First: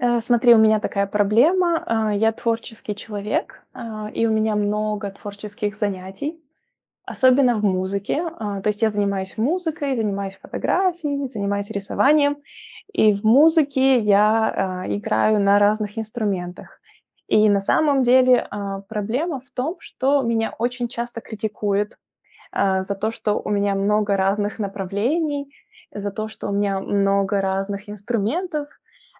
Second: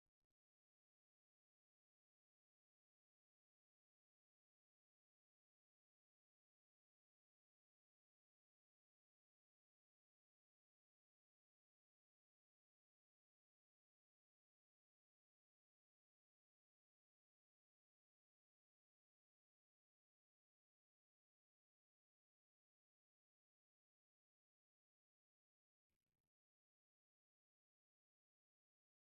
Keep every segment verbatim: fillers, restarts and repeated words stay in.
А, смотри, у меня такая проблема, а. Я творческий человек, а, и у меня много творческих занятий, особенно в музыке, а. То есть я занимаюсь музыкой, занимаюсь фотографией, занимаюсь рисованием. И в музыке я, а, играю на разных инструментах. И, на самом деле, а, проблема в том, что меня очень часто критикуют, а, за то, что у меня много разных направлений, за то, что у меня много разных инструментов,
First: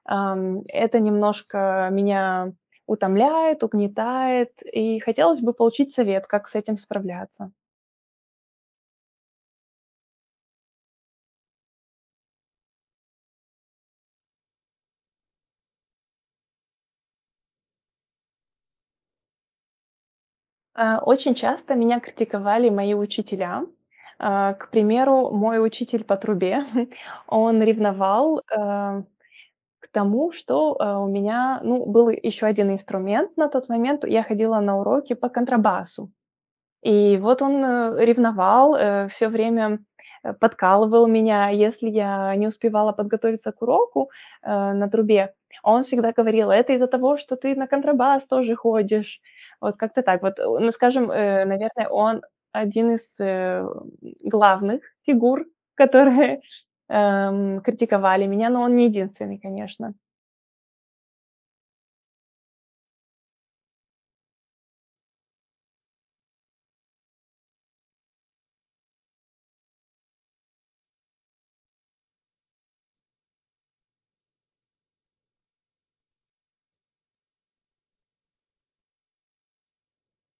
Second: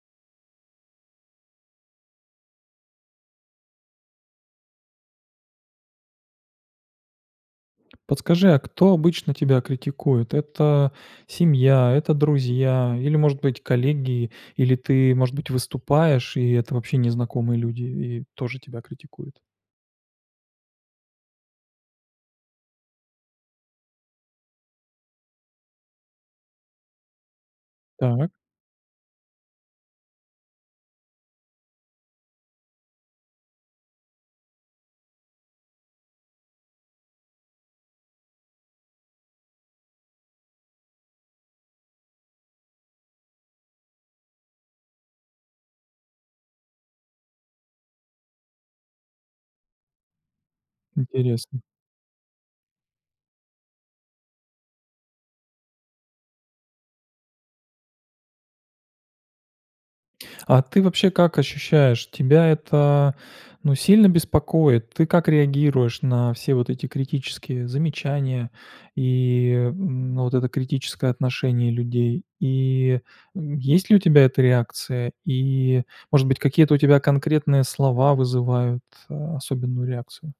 ам, это немножко меня утомляет, угнетает, и хотелось бы получить совет, как с этим справляться. Подскажи, а кто обычно тебя критикует? Это семья, это друзья или, может быть, коллеги, или ты, может быть, выступаешь, и это вообще незнакомые люди, и тоже тебя критикуют? А очень часто меня критиковали мои учителя, а. К примеру, мой учитель по трубе, он Так. ревновал, э, к тому, что, э, у меня, ну, был ещё один инструмент. На тот момент я ходила на уроки по контрабасу, и вот он, э, ревновал, э, всё время, э, подкалывал меня, если я не успевала подготовиться к уроку, э, на трубе. Он всегда говорил: "Это из-за того, что ты на контрабас тоже ходишь". Вот как-то так. Вот, о скажем, э, Интересно. наверное, он- один из, э, главных фигур, которые, эм, критиковали меня. Но он не единственный, конечно. А ты вообще как ощущаешь? Тебя это, ну, сильно беспокоит? Ты как реагируешь на все вот эти критические замечания и, м, но вот это критическое отношение людей, и, м, есть ли у тебя эта реакция, и, может быть, какие-то у тебя конкретные слова вызывают, а, особенную реакцию?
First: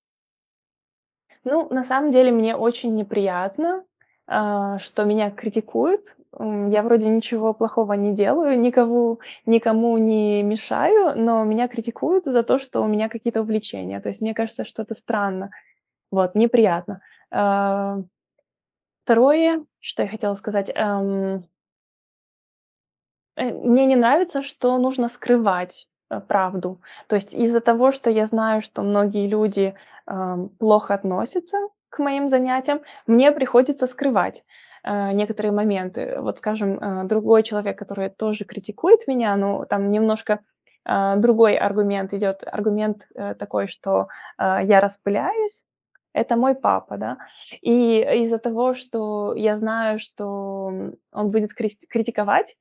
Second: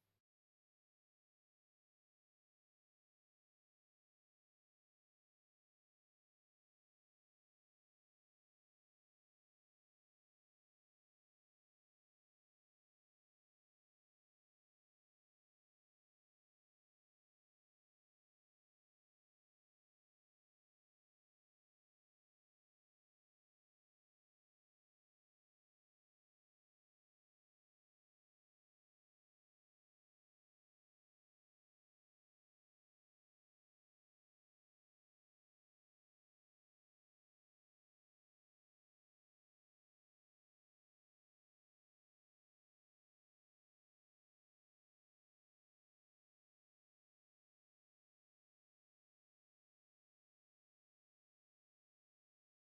Ну, на самом деле мне очень неприятно, а, что меня критикуют. Э, я вроде ничего плохого не делаю, никому, никому не мешаю, но меня критикуют за то, что у меня какие-то увлечения, то есть мне кажется, что это странно. Вот, неприятно. А. второе, что я хотела сказать, эм Э, мне не нравится, что нужно скрывать, э, правду, то есть из-за того, что я знаю, что многие люди, ам, плохо относятся к моим занятиям, мне приходится скрывать, э, некоторые моменты. Вот, скажем, э, другой человек, который тоже критикует меня, но там немножко, а, другой аргумент идёт, аргумент, э, такой, что, э, я распыляюсь- это мой папа, да. И из-за того, что я знаю, что, м, он будет крист критиковать,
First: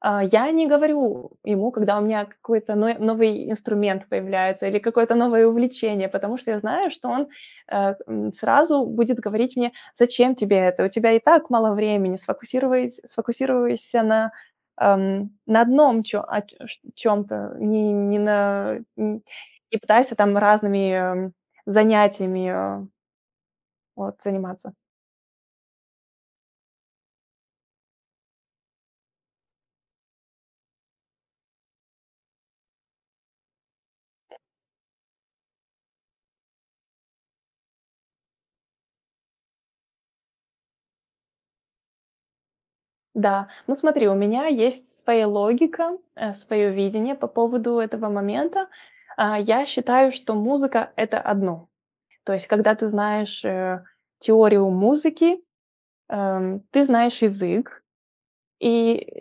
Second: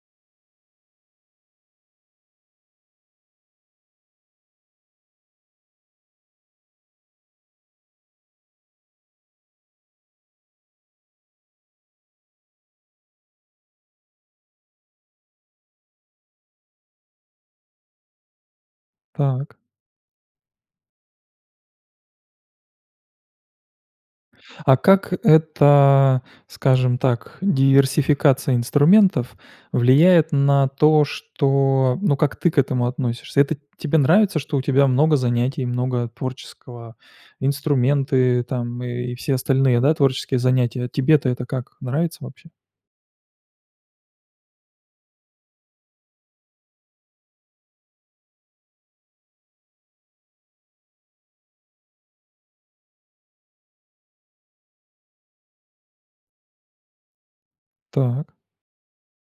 а, я не говорю ему, когда у меня какой-то ной новый инструмент появляется или какое-то новое увлечение, потому что я знаю, что он, э, м, сразу будет говорить мне: "Зачем тебе это, у тебя и так мало времени, сфокусирувайс сфокусируйся на, ам, на одном чё а, чт чём-то, не не на, э, Так. и пытайся там разными, м, занятиями, э вот, заниматься". А как эта, скажем так, диверсификация инструментов влияет на то, что, ну, как ты к этому относишься? Это тебе нравится, что у тебя много занятий, много творческого, инструменты там и все остальные, да, творческие занятия? Тебе-то это как, нравится вообще? Да. Ну, смотри, у меня есть своя логика, э, своё видение по поводу этого момента. А, я считаю, что музыка- это одно. То есть когда ты знаешь, э, теорию музыки, э, м, ты знаешь язык Так. и,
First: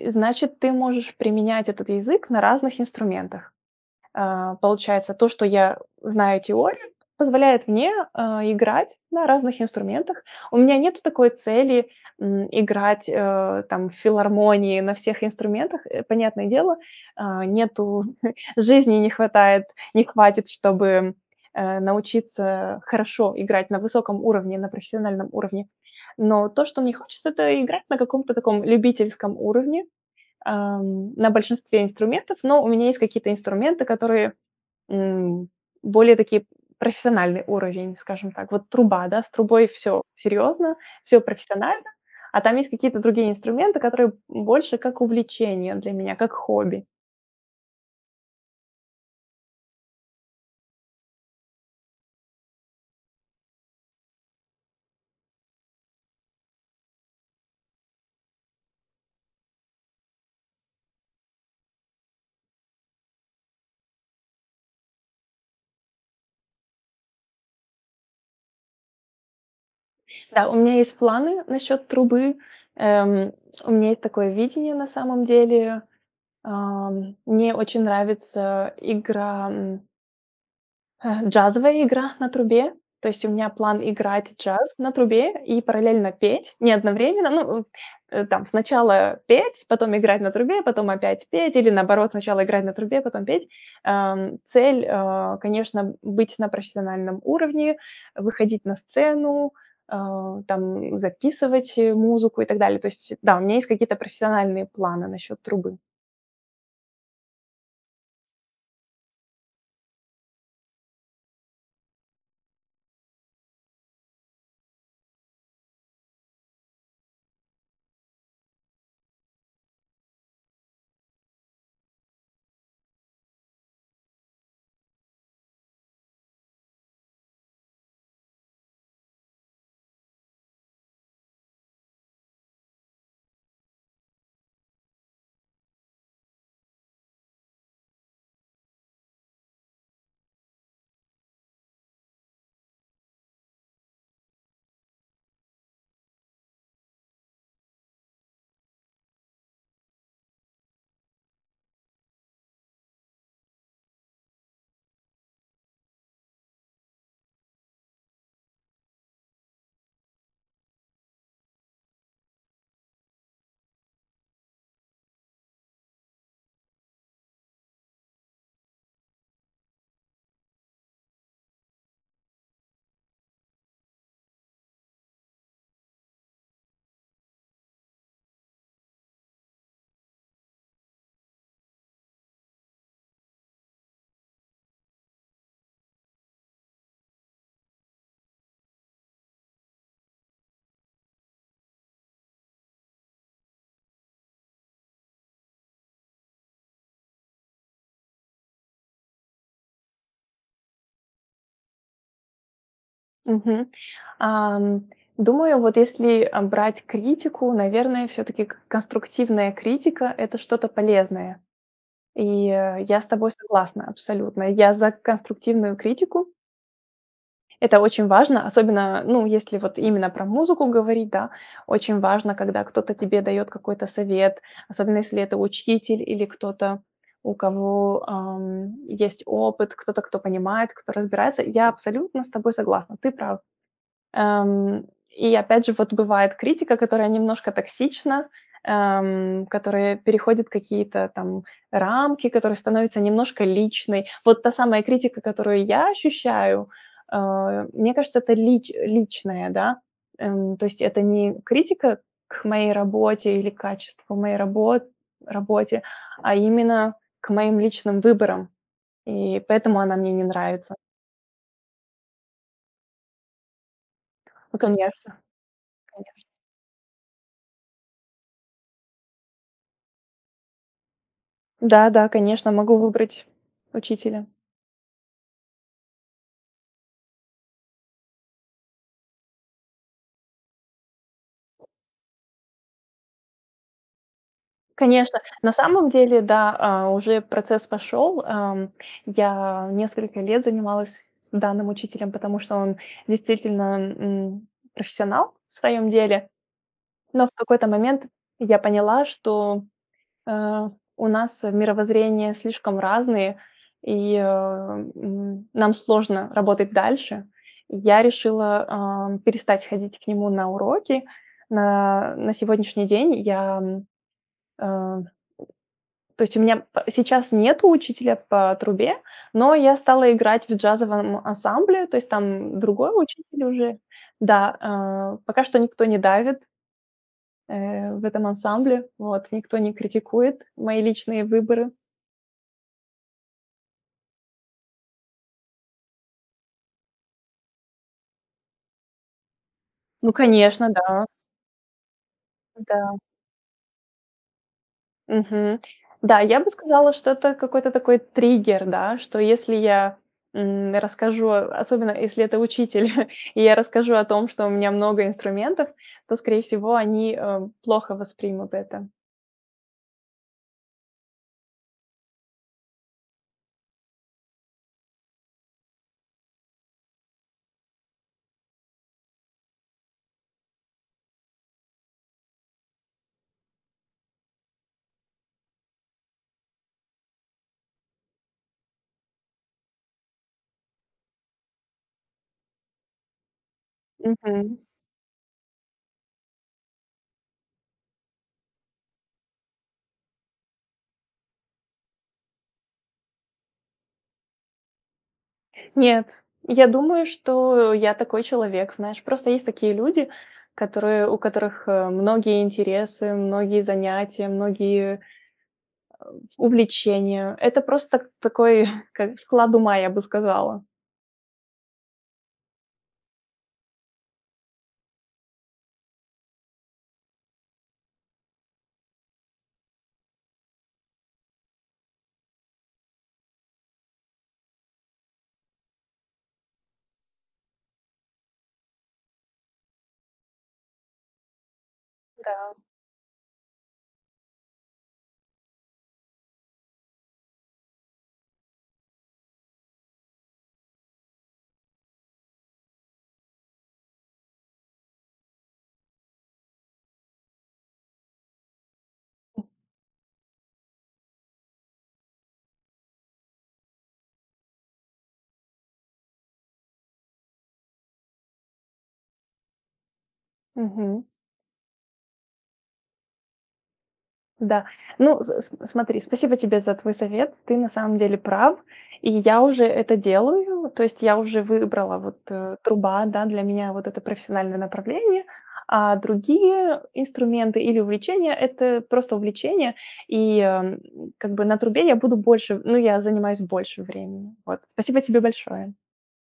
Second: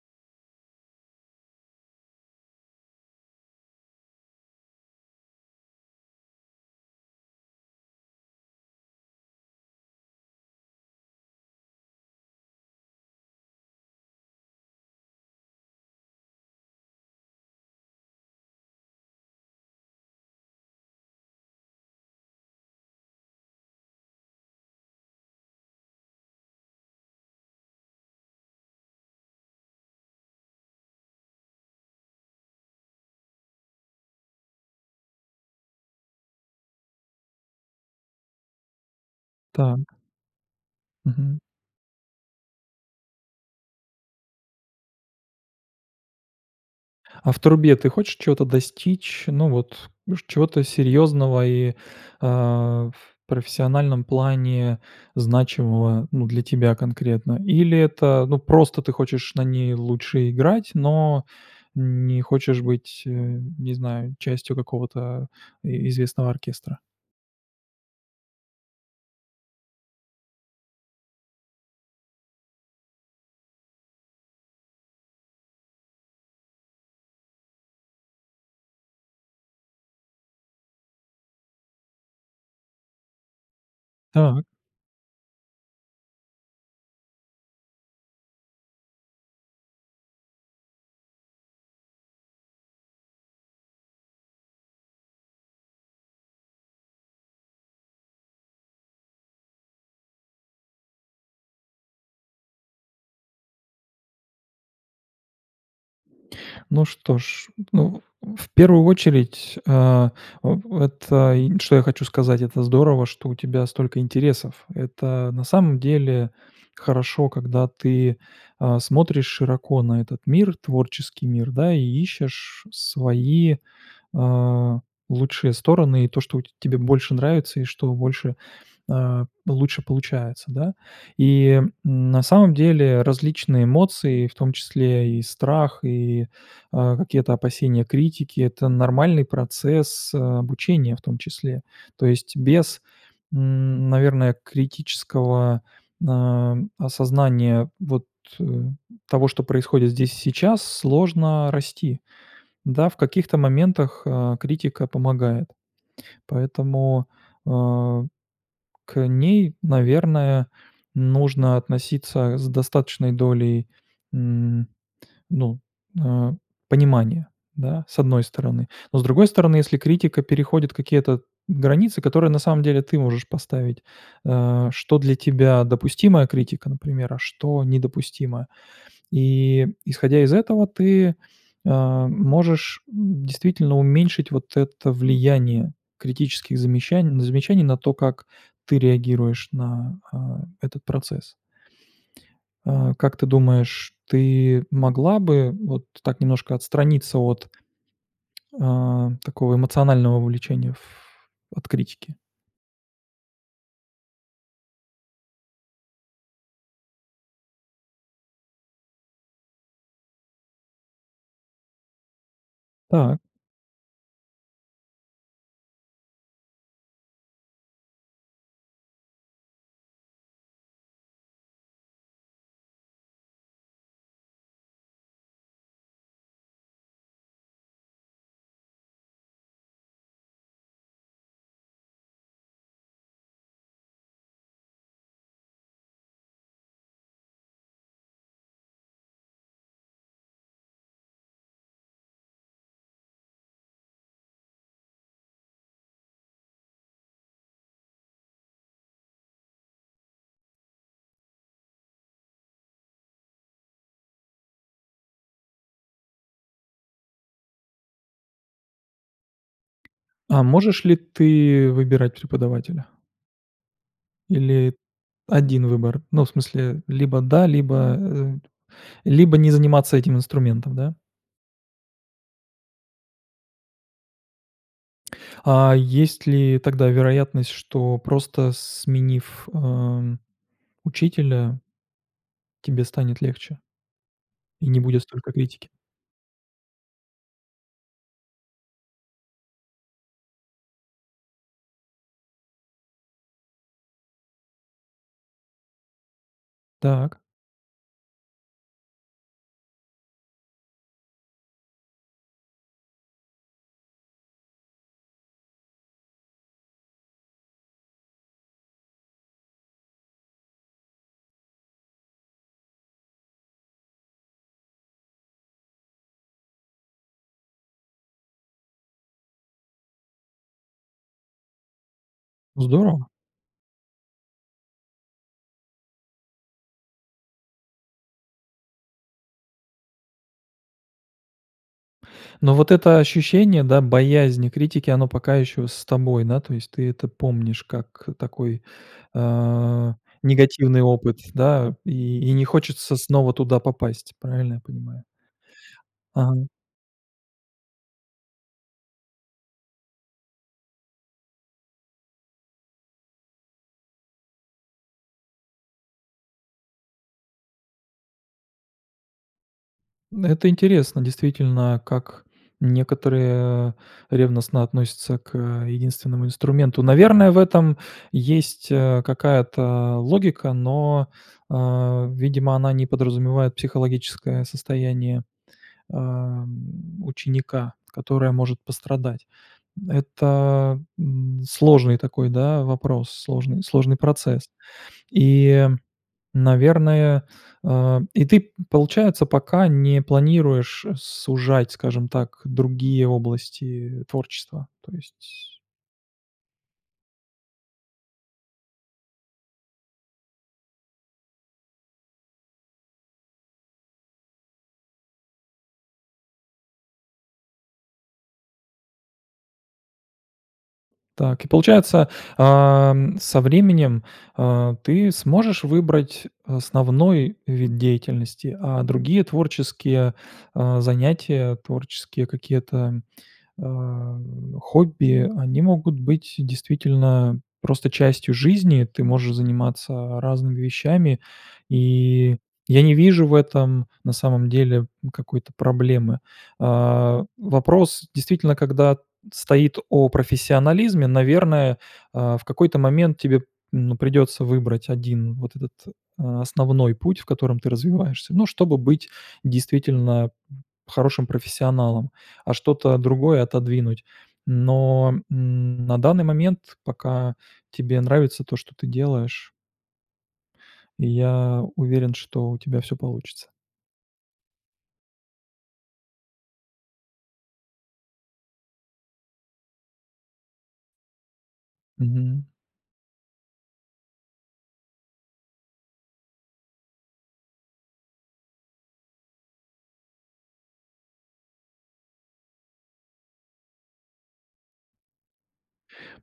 э, значит, ты можешь применять этот язык на разных инструментах. А, получается, то, что я знаю теорию, позволяет мне, э, играть на разных инструментах. У меня нету такой цели, м, играть, э, там в филармонии на всех инструментах. Э, понятное дело, э, нету жизни не хватает не хватит, чтобы, э, научиться хорошо играть на высоком уровне, на профессиональном уровне. Но то, что мне хочется- это играть на каком-то таком любительском уровне, эм, на большинстве инструментов, но у меня есть какие-то инструменты, которые, м, более такие, профессиональный уровень, скажем так. Вот труба, да, с трубой Так. всё серьезно, всё Мгм. профессионально, а там есть какие-то другие инструменты, которые, м, больше как увлечение для меня, как хобби. А в трубе ты хочешь чё-то достичь? Ну, вот чт чего-то серьезного и, э, в профессиональном плане значимого, ну, для тебя конкретно. Или это, ну, просто ты хочешь на ней лучше играть, но не хочешь быть, э, не знаю, частью какого-то и известного оркестра? Да, у меня есть планы насчёт трубы, эм. У меня есть такое видение на самом деле. Ам, мне очень нравится игра м э, джазовая игра на трубе, то есть у меня план играть Так. джаз на трубе и параллельно петь. Не одновременно, ну, у там сначала петь, потом играть на трубе, потом опять петь или, наоборот, сначала играть на трубе, потом петь, ам. Цель, а, конечно, быть на профессиональном уровне, выходить на сцену, а, там записывать музыку и так далее. То есть да. У меня есть какие-то профессиональные планы насчет трубы. Ну что ж, ну, в первую очередь, а, в вот, э, и что я хочу сказать: это здорово, что у тебя столько интересов. Это на самом деле хорошо, когда ты, а, смотришь широко на этот мир, творческий мир, да, и ищешь свои, а, лучшие стороны и то, что у т тебе больше нравится и что больше, а, лучше получается, да. И, м, на самом деле различные эмоции, в том числе и страх, и, а, какие-то опасения критики- это нормальный процесс обучения, в том числе. То есть без, м, наверное, критического, а, осознания вот, э, того, что происходит здесь и сейчас, сложно расти, да. В каких-то моментах, а, критика помогает. Поэтому, а, к ней, наверное, нужно относиться с достаточной долей, м, ну, а, понимания, да, с одной стороны. Но с другой стороны, если критика переходит какие-то границы, которые на самом деле ты можешь поставить: а, что для тебя допустимая критика, например, а что недопустимо. И исходя из этого ты, а, можешь действительно уменьшить вот это влияние критических замещан замечаний на то, как ты реагируешь на, а, этот процесс. А, как ты думаешь, ты могла бы вот так немножко отстраниться от, а, такого эмоционального вовлечения в от критики? Мгм, ам, думаю, вот если, а, брать критику, наверное, всё-таки к конструктивная критика- это что-то полезное, и, э, я с Так. тобой согласна абсолютно, я за конструктивную критику. Это очень важно, особенно, ну, если вот именно про музыку говорить, да, очень важно, когда кто-то тебе дает какой-то совет, особенно если это учитель или кто-то, у кого, ам, есть опыт, кто-то, кто понимает, кто разбирается. Я абсолютно с тобой согласна, ты прав. Ам, и опять же, вот бывает критика, которая немножко токсична, ам, которая переходит какие-то там рамки, которая становится немножко личной. Вот та самая критика, которую я ощущаю, а, мне кажется, это лич личная, да, эм, то есть это не критика к моей работе или к качеству моей рабо работе, а именно к моим личным выборам, и поэтому она мне не А нравится. можешь ли ты выбирать преподавателя? Ну, Или конечно один выбор? конечно. Ну, в смысле, либо да, либо, э, либо не заниматься этим инструментом, да. Да-да, конечно, могу выбрать учителя. А, есть ли тогда вероятность, что просто сменив, эм, учителя тебе станет легче? И не будет Конечно, столько на критики. самом деле, да. А, уже процесс пошёл. Эм, я несколько лет занималась с данным учителем, потому что он действительно, м, профессионал в своём деле. Так. Но в какой-то момент я поняла, что, э, у нас мировоззрения слишком разные и, э, н нам сложно работать дальше. Я решила, а, перестать ходить к нему на уроки. На на сегодняшний день я, м, ам, то есть у меня п сейчас нету учителя по трубе, но я стала играть в джазовом ансамбле, то есть там другой Здорово. учитель уже. Да, а, пока что никто не давит э, в этом ансамбле. Вот. Никто не критикует мои личные выборы. Но вот это ощущение, да, боязни критики, оно пока еще с тобой, да, то есть ты это помнишь как такой, э, Ну, конечно, негативный да. опыт, да. И и не хочется Да. снова туда попасть. Правильно я понимаю? Мгм. Да, я Ага. бы сказала, что это какой-то такой триггер, да, что если я, м, расскажу, особенно если это учитель, и я расскажу о том, что у меня много инструментов, то, скорее всего, они, э, плохо воспримут это. Это интересно действительно, как некоторые ревностно относятся к, э, единственному инструменту. Наверное, в этом есть, э, какая-то логика, но, э, видимо, она не подразумевает психологическое состояние, э, м, ученика, которое может пострадать. Это, м, сложный такой, да, вопрос, сложный сложный процесс. Мгм. И, наверное э, и ты, получается, пока не планируешь сужать, скажем так, другие области творчества, то есть Нет, я думаю, что, я такой человек. Знаешь, просто есть такие люди, которые у которых, э, многие интересы, многие занятия, э, многие увлечения. Это просто такой, как бы склад ума, я бы сказала. Так и получается, ам, со временем, а, ты сможешь выбрать основной вид деятельности, а другие творческие, а, занятия, творческие какие-то, а, хобби, они могут быть действительно просто частью жизни. Ты можешь заниматься разными вещами, и Да. я не вижу в этом, на самом деле, какой-то проблемы. А, вопрос, действительно, когда стоит о профессионализме, наверное, а, в какой-то момент тебе, ну, придется выбрать один вот этот, а, основной путь, в котором ты развиваешься, ну, чтобы быть М. действительно б хорошим профессионалом, а, что-то другое отодвинуть. Но н на данный момент, пока тебе нравится то, что ты делаешь Мгм. и я уверен, что у тебя всё получится. Да, ну с с смотри. Спасибо тебе за твой совет. Ты на самом деле прав, и я уже это делаю, то есть я уже выбрала вот, Мгм. э, труба, да, для меня вот это профессиональное направление, а другие инструменты или увлечения- это просто увлечение, и, э, как бы на трубе я буду больше. Ну, я занимаюсь больше времени. Вот, спасибо тебе большое.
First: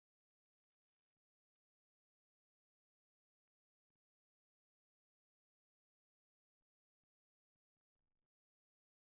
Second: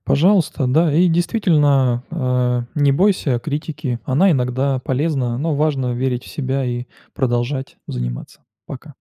Пожалуйста, да, и действительно, а, не бойся критики, она иногда полезна, но важно верить в себя и продолжать заниматься. Пока.